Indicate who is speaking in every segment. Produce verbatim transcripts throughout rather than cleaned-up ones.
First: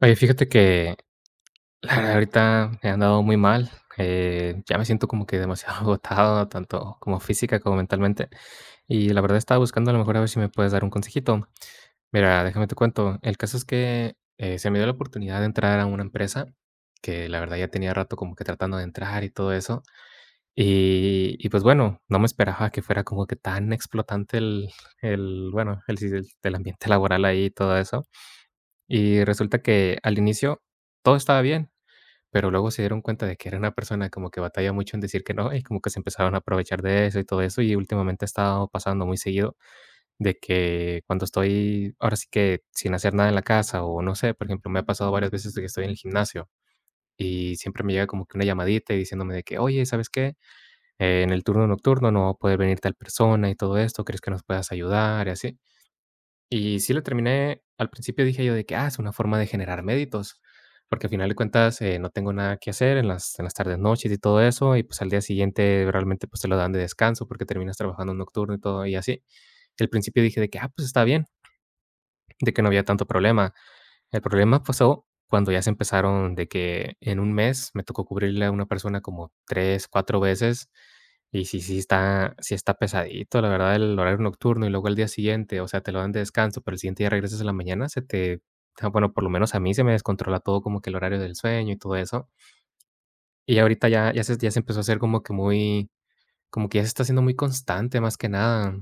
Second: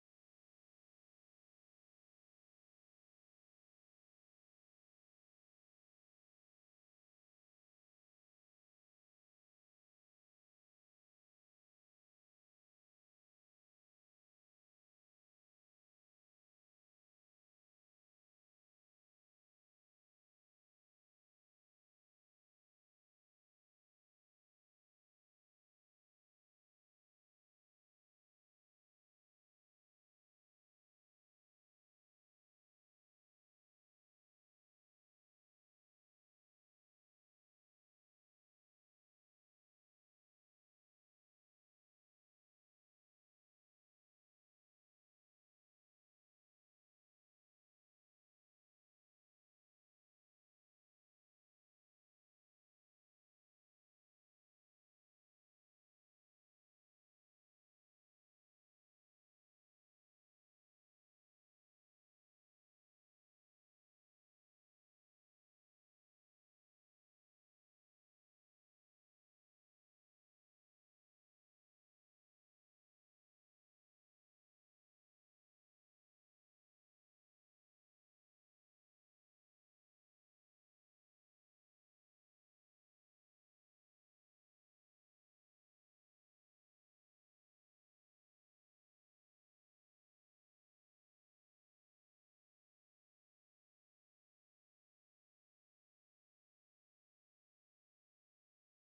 Speaker 1: Oye, fíjate que la verdad ahorita he andado muy mal, eh, ya me siento como que demasiado agotado, tanto como física como mentalmente, y la verdad estaba buscando a lo mejor a ver si me puedes dar un consejito. Mira, déjame te cuento, el caso es que, eh, se me dio la oportunidad de entrar a una empresa que la verdad ya tenía rato como que tratando de entrar y todo eso, y y pues bueno, no me esperaba que fuera como que tan explotante el el bueno, el si el el ambiente laboral ahí y todo eso, y resulta que al inicio todo estaba bien. Pero luego se dieron cuenta de que era una persona como que batalla mucho en decir que no, y como que se empezaron a aprovechar de eso y todo eso, y últimamente ha estado pasando muy seguido de que cuando estoy, ahora sí que sin hacer nada en la casa o no sé, por ejemplo, me ha pasado varias veces de que estoy en el gimnasio y siempre me llega como que una llamadita y diciéndome de que, oye, ¿sabes qué? Eh, en el turno nocturno no va a poder venir tal persona y todo esto, ¿crees que nos puedas ayudar? Y así. Y sí la terminé, al principio dije yo de que, ah, es una forma de generar méritos, porque al final de cuentas, eh, no tengo nada que hacer en las en las tardes, noches y todo eso, y pues al día siguiente realmente, pues, te lo dan de descanso porque terminas trabajando nocturno y todo y así. Y al principio dije de que, ah, pues está bien de que no había tanto problema. El problema pasó cuando ya se empezaron de que en un mes me tocó cubrirle a una persona como tres cuatro veces, y sí, sí está sí está pesadito, la verdad, el horario nocturno y luego el día siguiente, o sea, te lo dan de descanso, pero el siguiente día regresas en la mañana, se te ah, bueno, por lo menos a mí se me descontrola todo como que el horario del sueño y todo eso. Y ahorita ya ya se ya se empezó a hacer como que muy como que ya se está haciendo muy constante, más que nada.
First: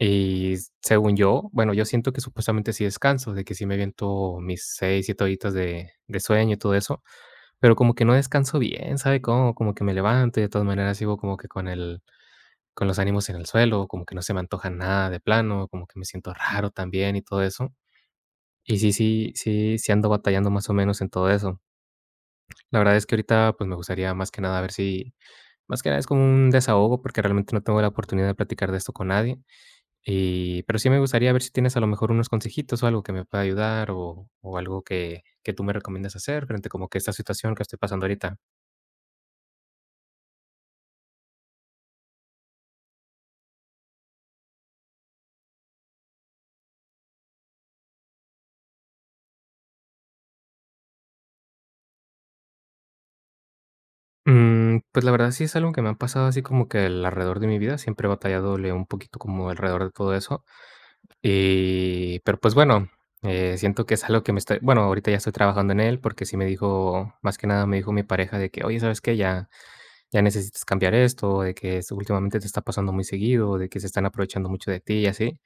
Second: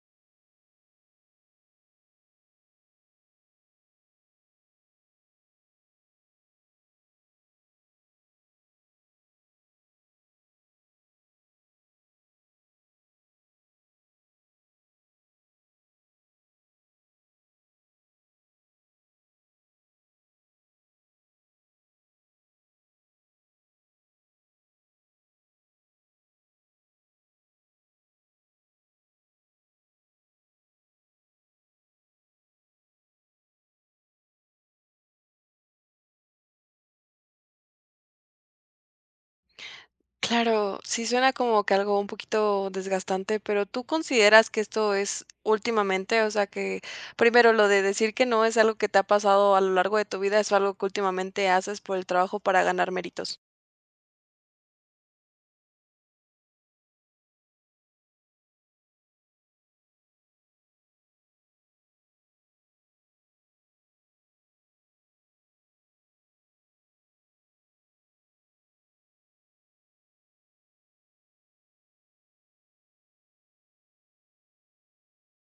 Speaker 1: Y según yo, bueno, yo siento que supuestamente sí descanso, de que sí me aviento mis seis siete horitas de de sueño y todo eso, pero como que no descanso bien, ¿sabe cómo? Como que me levanto y de todas maneras sigo como que con el con los ánimos en el suelo, como que no se me antoja nada de plano, como que me siento raro también y todo eso. Y sí, sí, sí, sí ando batallando más o menos en todo eso. La verdad es que ahorita, pues, me gustaría más que nada ver si más que nada es como un desahogo, porque realmente no tengo la oportunidad de platicar de esto con nadie. Y pero sí me gustaría ver si tienes a lo mejor unos consejitos o algo que me pueda ayudar o o algo que que tú me recomiendas hacer frente como que a esta situación que estoy pasando ahorita.
Speaker 2: Claro, sí suena como que algo un poquito desgastante, pero ¿tú consideras que esto es últimamente? O sea, que primero lo de decir que no es algo que te ha pasado a lo largo de tu vida, es algo que últimamente haces por el trabajo para ganar méritos.
Speaker 1: Mm, pues, la verdad sí es algo que me ha pasado así como que al alrededor de mi vida, siempre he batalladole un poquito como alrededor de todo eso, y pero, pues, bueno, eh, siento que es algo que me está bueno, ahorita ya estoy trabajando en él porque sí me dijo más que nada me dijo mi pareja de que: "Oye, ¿sabes qué? Ya Ya necesitas cambiar esto, de que es últimamente te está pasando muy seguido, de que se están aprovechando mucho de ti y así".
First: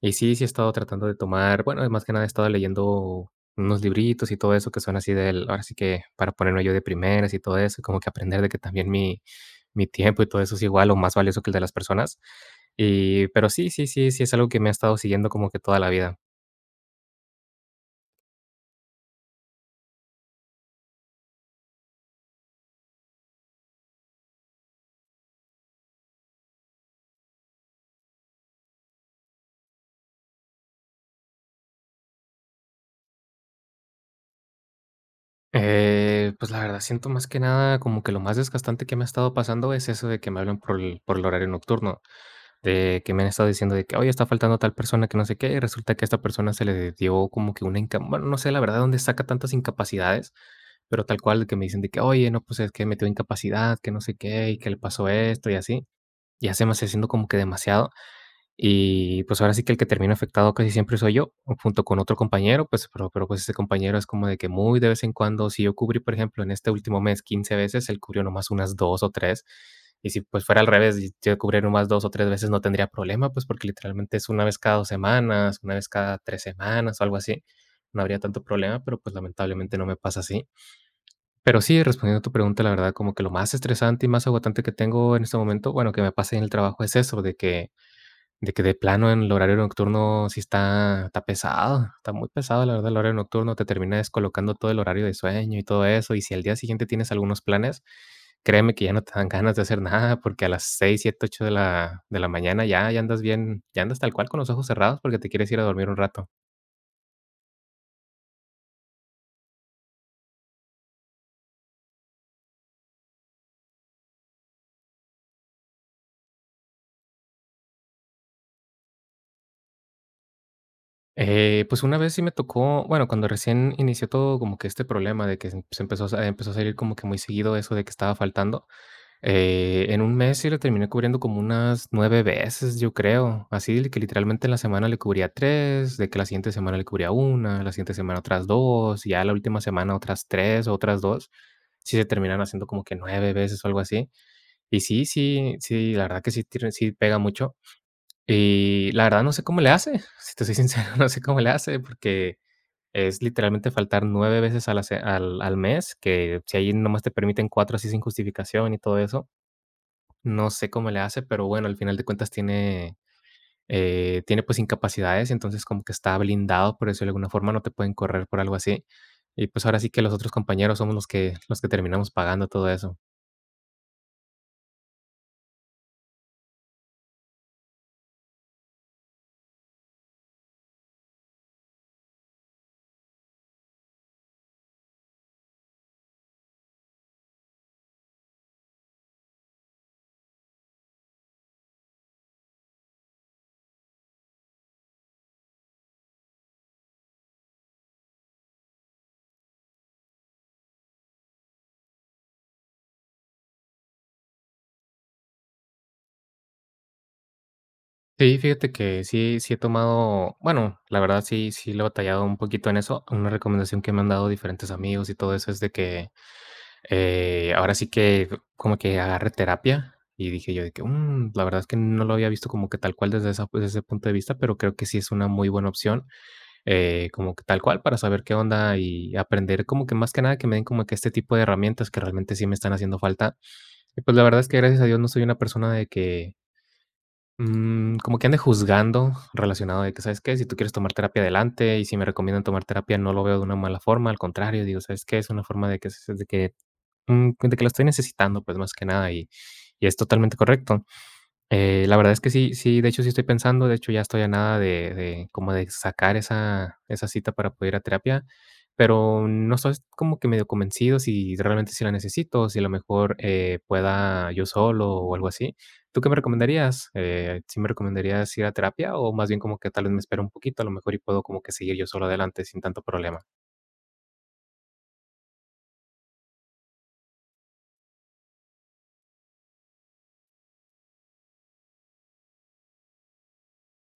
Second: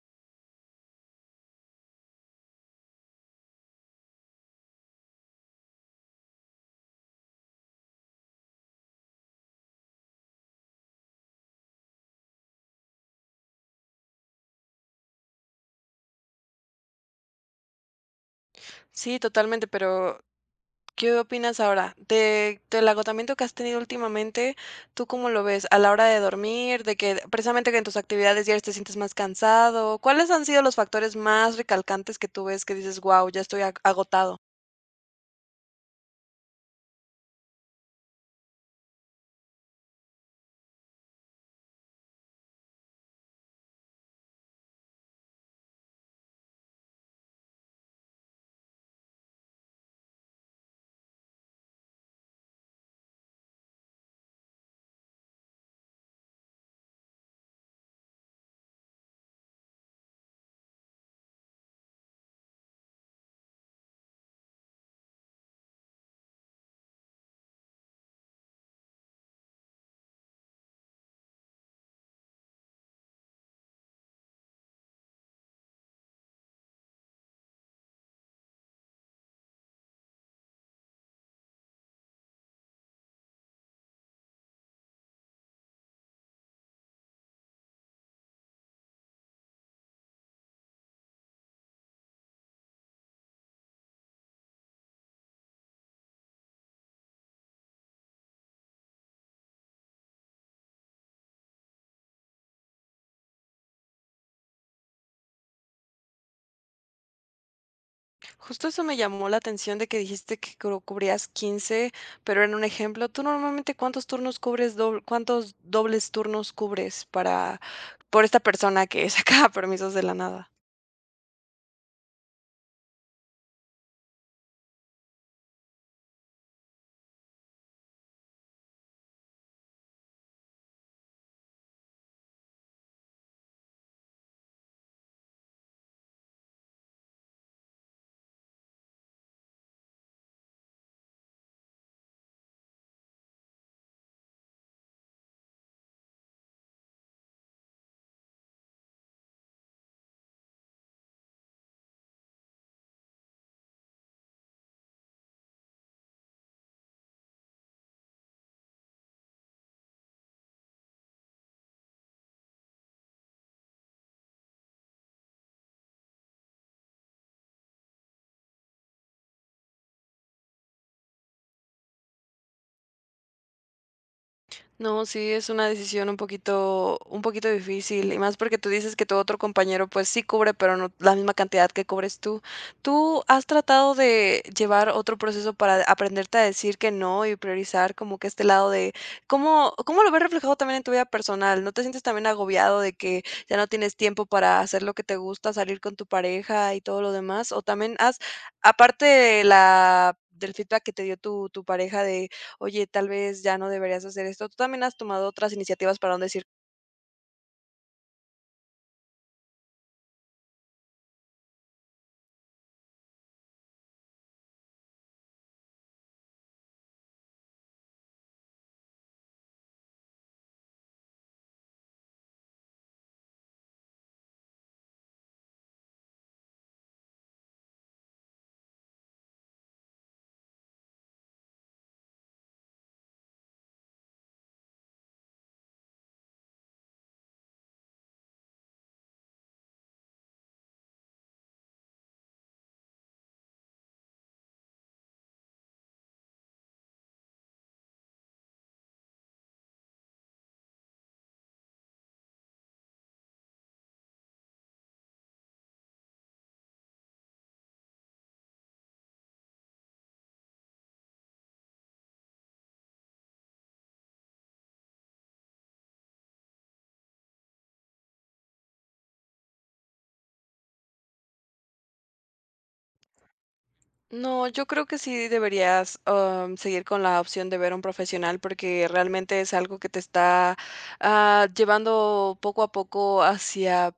Speaker 1: Y sí, sí he estado tratando de tomar, bueno, más que nada he estado leyendo unos libritos y todo eso que son así del, ahora sí que para ponerme yo de primeras y todo eso, como que aprender de que también mi, mi tiempo y todo eso es igual o más valioso que el de las personas. Y, pero sí, sí, sí, sí es algo que me ha estado siguiendo como que toda la vida.
Speaker 2: Sí, totalmente, pero ¿qué opinas ahora de, del agotamiento que has tenido últimamente? ¿Tú cómo lo ves a la hora de dormir, de que precisamente que en tus actividades diarias te sientes más cansado? ¿Cuáles han sido los factores más recalcantes que tú ves que dices, wow, ya estoy ag- agotado?
Speaker 1: Eh, pues la verdad, siento más que nada como que lo más desgastante que me ha estado pasando es eso de que me hablan por el, por el horario nocturno. De que me han estado diciendo de que: "Oye, está faltando tal persona que no sé qué", y resulta que a esta persona se le dio como que una inca bueno, no sé la verdad dónde saca tantas incapacidades, pero tal cual de que me dicen de que: "Oye, no, pues es que metió incapacidad, que no sé qué, y que le pasó esto y así". Ya se me está haciendo como que demasiado. Y, pues, ahora sí que el que termina afectado casi siempre soy yo, o junto con otro compañero, pues, pero pero, pues, ese compañero es como de que muy de vez en cuando. Si yo cubrí, por ejemplo, en este último mes quince veces, él cubrió nomás unas dos o tres. Y si, pues, fuera al revés, y yo cubriera nomás dos o tres veces, no tendría problema, pues, porque literalmente es una vez cada dos semanas, una vez cada tres semanas o algo así. No habría tanto problema, pero, pues, lamentablemente no me pasa así. Pero sí, respondiendo a tu pregunta, la verdad, como que lo más estresante y más agotante que tengo en este momento, bueno, que me pasa en el trabajo es eso, de que de que de plano en el horario nocturno sí está está pesado, está muy pesado, la verdad, el horario nocturno, te termina descolocando todo el horario de sueño y todo eso, y si al día siguiente tienes algunos planes, créeme que ya no te dan ganas de hacer nada, porque a las seis siete ocho de la de la mañana ya ya andas bien, ya andas tal cual con los ojos cerrados porque te quieres ir a dormir un rato.
Speaker 2: Justo eso me llamó la atención de que dijiste que cru- cubrías quince, pero en un ejemplo, ¿tú normalmente cuántos turnos cubres, doble- cuántos dobles turnos cubres, para por esta persona que saca permisos de la nada?
Speaker 1: Eh, pues una vez sí me tocó, bueno, cuando recién inició todo como que este problema de que se se empezó a empezó a salir como que muy seguido eso de que estaba faltando. Eh, en un mes sí lo terminé cubriendo como unas nueve veces, yo creo. Así de que literalmente en la semana le cubría tres, de que la siguiente semana le cubría una, la siguiente semana otras dos, y ya la última semana otras tres o otras dos. Sí se terminan haciendo como que nueve veces o algo así. Y sí, sí, sí, la verdad que sí, tiene- sí pega mucho. Y la verdad no sé cómo le hace, si te soy sincero, no sé cómo le hace, porque es literalmente faltar nueve veces a la se- al, al mes, que si ahí nomás te permiten cuatro así sin justificación y todo eso, no sé cómo le hace, pero bueno, al final de cuentas tiene, eh, tiene pues incapacidades, entonces como que está blindado, por eso de alguna forma, no te pueden correr por algo así. Y pues ahora sí que los otros compañeros somos los que, los que terminamos pagando todo eso.
Speaker 2: No, sí, es una decisión un poquito, un poquito difícil, y más porque tú dices que tu otro compañero pues sí cubre, pero no la misma cantidad que cubres tú. ¿Tú has tratado de llevar otro proceso para aprenderte a decir que no y priorizar como que este lado de cómo, cómo lo ves reflejado también en tu vida personal? ¿No te sientes también agobiado de que ya no tienes tiempo para hacer lo que te gusta, salir con tu pareja y todo lo demás? ¿O también has, aparte de la del feedback que te dio tu, tu pareja de oye, tal vez ya no deberías hacer esto. ¿Tú también has tomado otras iniciativas para no decir?
Speaker 1: Sí, fíjate que sí, sí he tomado, bueno, la verdad sí, sí le he batallado un poquito en eso. Una recomendación que me han dado diferentes amigos y todo eso es de que Eh, ahora sí que como que agarré terapia y dije yo de que, mm, la verdad es que no lo había visto como que tal cual desde esa, pues, desde ese punto de vista, pero creo que sí es una muy buena opción, eh, como que tal cual para saber qué onda y aprender como que más que nada que me den como que este tipo de herramientas que realmente sí me están haciendo falta. Y pues la verdad es que gracias a Dios no soy una persona de que mm, como que ande juzgando relacionado de que, ¿sabes qué? Si tú quieres tomar terapia adelante y si me recomiendan tomar terapia, no lo veo de una mala forma, al contrario, digo, ¿sabes qué? Es una forma de que, de que Mm, pues, de que lo estoy necesitando, pues, más que nada, y y es totalmente correcto. Eh, la verdad es que sí sí, de hecho, sí estoy pensando, de hecho, ya estoy a nada de de como de sacar esa esa cita para poder ir a terapia, pero no estoy como que medio convencido si realmente sí la necesito, si a lo mejor, eh, pueda yo solo o algo así. ¿Tú qué me recomendarías? Eh, ¿sí me recomendarías ir a terapia o más bien como que tal vez me espero un poquito, a lo mejor y puedo como que seguir yo solo adelante sin tanto problema?
Speaker 2: No, yo creo que sí deberías am, seguir con la opción de ver a un profesional, porque realmente es algo que te está ah, llevando poco a poco hacia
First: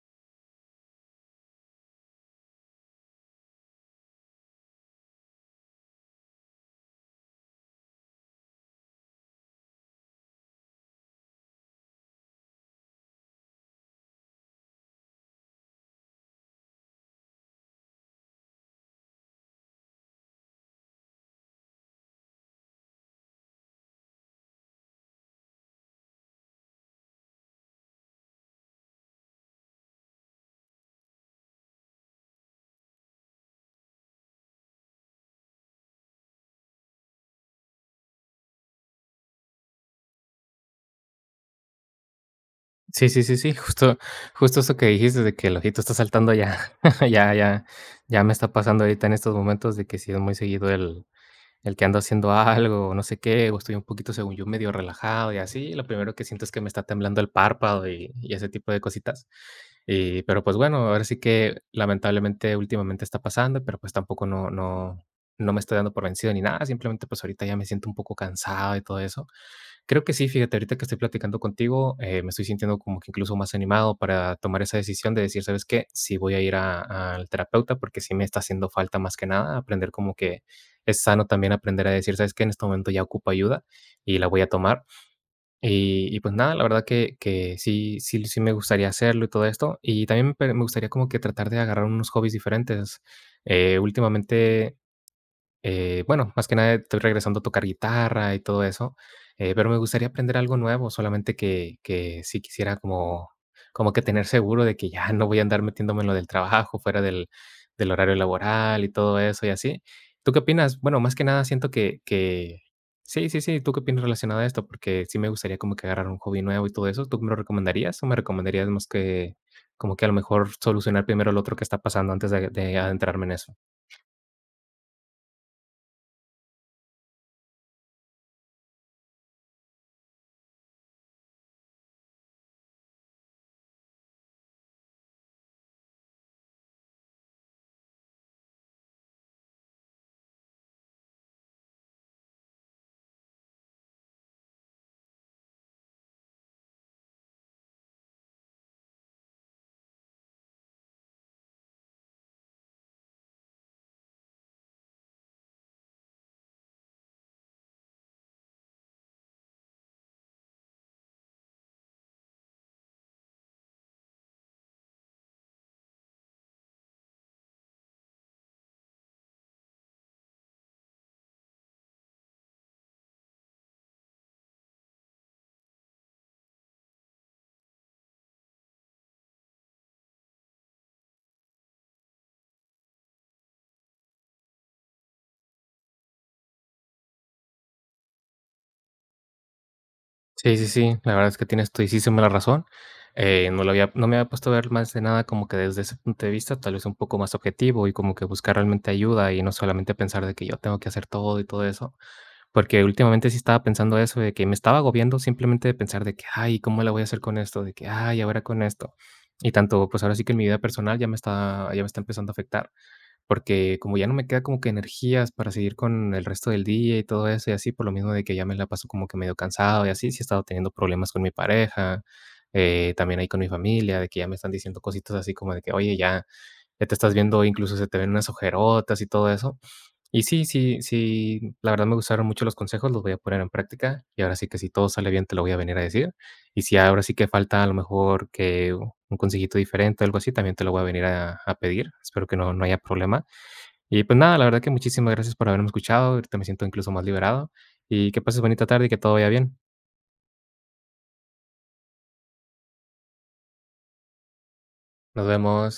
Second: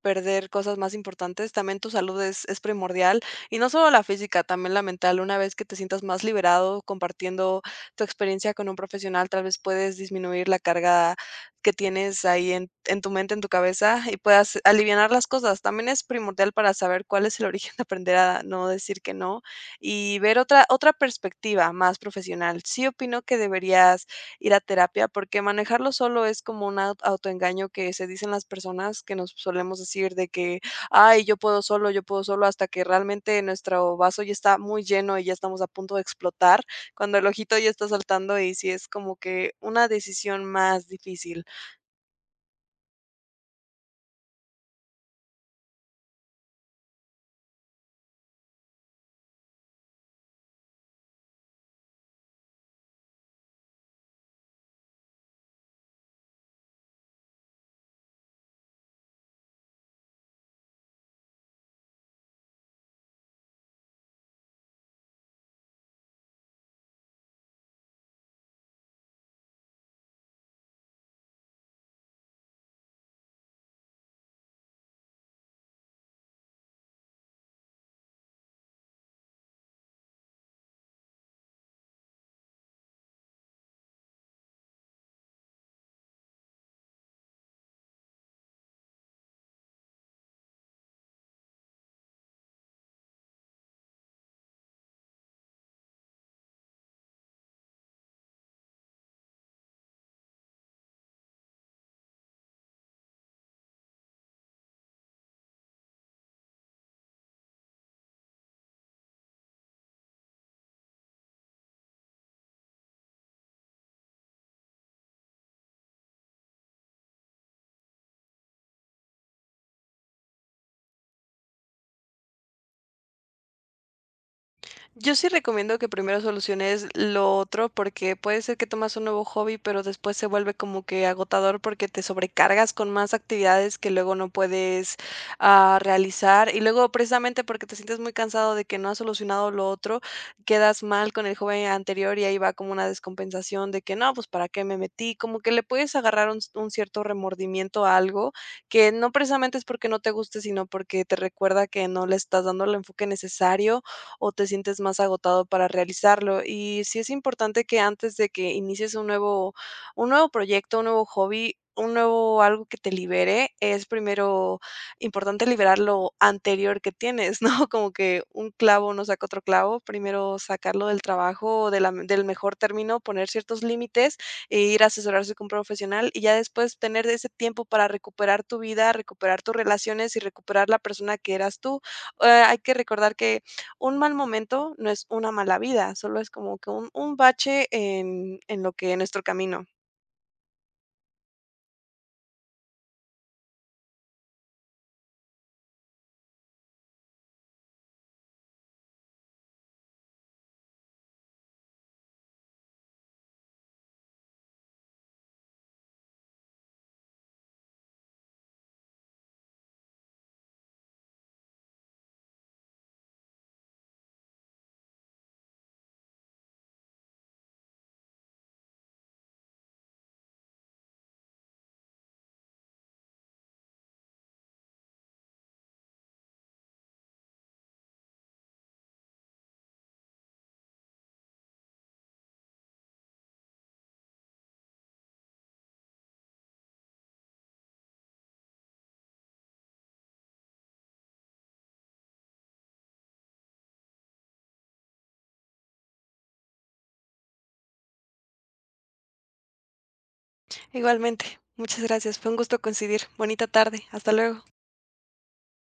Speaker 2: perder cosas más importantes. También tu salud es, es primordial, y no solo la física, también la mental. Una vez que te sientas más liberado compartiendo tu experiencia con un profesional, tal vez puedes disminuir la carga que tienes ahí en, en tu mente, en tu cabeza, y puedas alivianar las cosas. También es primordial para saber cuál es el origen de aprender a no decir que no y ver otra otra perspectiva más profesional. Sí opino que deberías ir a terapia, porque manejarlo solo es como un au autoengaño que se dicen las personas, que nos solemos decir de que: "Ay, yo puedo solo, yo puedo solo", hasta que realmente nuestro vaso ya está muy lleno y ya estamos a punto de explotar, cuando el ojito ya está saltando, y sí es como que una decisión más difícil.
Speaker 1: Sí, sí, sí, sí, justo justo eso que dijiste de que el ojito está saltando ya. Ya, ya, ya me está pasando ahorita en estos momentos de que sí es muy seguido el el que ando haciendo algo, o no sé qué, o estoy un poquito, según yo, medio relajado y así. Lo primero que siento es que me está temblando el párpado y y ese tipo de cositas. Y, pero, pues, bueno, ahora sí que lamentablemente últimamente está pasando, pero, pues, tampoco no no no me estoy dando por vencido ni nada, simplemente, pues, ahorita ya me siento un poco cansado y todo eso. Creo que sí, fíjate, ahorita que estoy platicando contigo, eh, me estoy sintiendo como que incluso más animado para tomar esa decisión de decir, ¿sabes qué? Sí voy a ir a- al terapeuta porque sí me está haciendo falta más que nada aprender como que es sano también aprender a decir, ¿sabes qué? En este momento ya ocupo ayuda y la voy a tomar. Y, y pues nada, la verdad que, que sí, sí, sí me gustaría hacerlo y todo esto. Y también me me gustaría como que tratar de agarrar unos hobbies diferentes. Eh, últimamente eh, bueno, más que nada estoy regresando a tocar guitarra y todo eso. Eh, pero me gustaría aprender algo nuevo, solamente que que sí quisiera como como que tener seguro de que ya no voy a andar metiéndome en lo del trabajo, fuera del del horario laboral y todo eso y así. ¿Tú qué opinas? Bueno, más que nada siento que que sí, sí, sí, ¿tú qué opinas relacionado a esto? Porque sí me gustaría como que agarrar un hobby nuevo y todo eso, ¿tú me lo recomendarías o me recomendarías más que como que a lo mejor solucionar primero el otro que está pasando antes de de adentrarme en eso?
Speaker 2: Yo sí recomiendo que primero soluciones lo otro, porque puede ser que tomas un nuevo hobby, pero después se vuelve como que agotador porque te sobrecargas con más actividades que luego no puedes ah, realizar. Y luego, precisamente porque te sientes muy cansado de que no has solucionado lo otro, quedas mal con el hobby anterior, y ahí va como una descompensación de que no, pues para qué me metí. Como que le puedes agarrar un, un cierto remordimiento a algo que no precisamente es porque no te guste, sino porque te recuerda que no le estás dando el enfoque necesario o te sientes más agotado para realizarlo. Y sí es importante que antes de que inicies un nuevo, un nuevo proyecto, un nuevo hobby, un nuevo algo que te libere, es primero importante liberar lo anterior que tienes, ¿no? Como que un clavo no saca otro clavo, primero sacarlo del trabajo, de la- del mejor término, poner ciertos límites e ir a asesorarse con un profesional, y ya después tener ese tiempo para recuperar tu vida, recuperar tus relaciones y recuperar la persona que eras tú. Eh, hay que recordar que un mal momento no es una mala vida, solo es como que un un bache en en lo que en nuestro camino.
Speaker 1: Sí, sí, sí, la verdad es que tienes todísima la razón. Eh, no lo había no me había puesto a ver más de nada como que desde ese punto de vista, tal vez un poco más objetivo, y como que buscar realmente ayuda y no solamente pensar de que yo tengo que hacer todo y todo eso, porque últimamente sí estaba pensando eso, de que me estaba agobiando simplemente de pensar de que: "Ay, ¿cómo la voy a hacer con esto?", de que: "Ay, ahora con esto". Y tanto, pues, ahora sí que en mi vida personal ya me está ya me está empezando a afectar. Porque como ya no me queda como que energías para seguir con el resto del día y todo eso y así, por lo mismo de que ya me la paso como que medio cansado y así, sí he estado teniendo problemas con mi pareja, eh, también ahí con mi familia, de que ya me están diciendo cositas así como de que, oye, ya, ya te estás viendo, incluso se te ven unas ojerotas y todo eso. Y sí, sí, sí, la verdad me gustaron mucho los consejos, los voy a poner en práctica y ahora sí que si todo sale bien te lo voy a venir a decir. Y si ahora sí que falta a lo mejor que un consejito diferente o algo así, también te lo voy a venir a, a pedir. Espero que no, no haya problema. Y pues nada, la verdad que muchísimas gracias por haberme escuchado. Ahorita me siento incluso más liberado. Y que pases bonita tarde y que todo vaya bien.
Speaker 2: Igualmente, muchas gracias, fue un gusto coincidir. Bonita tarde, hasta luego.
Speaker 1: Nos vemos.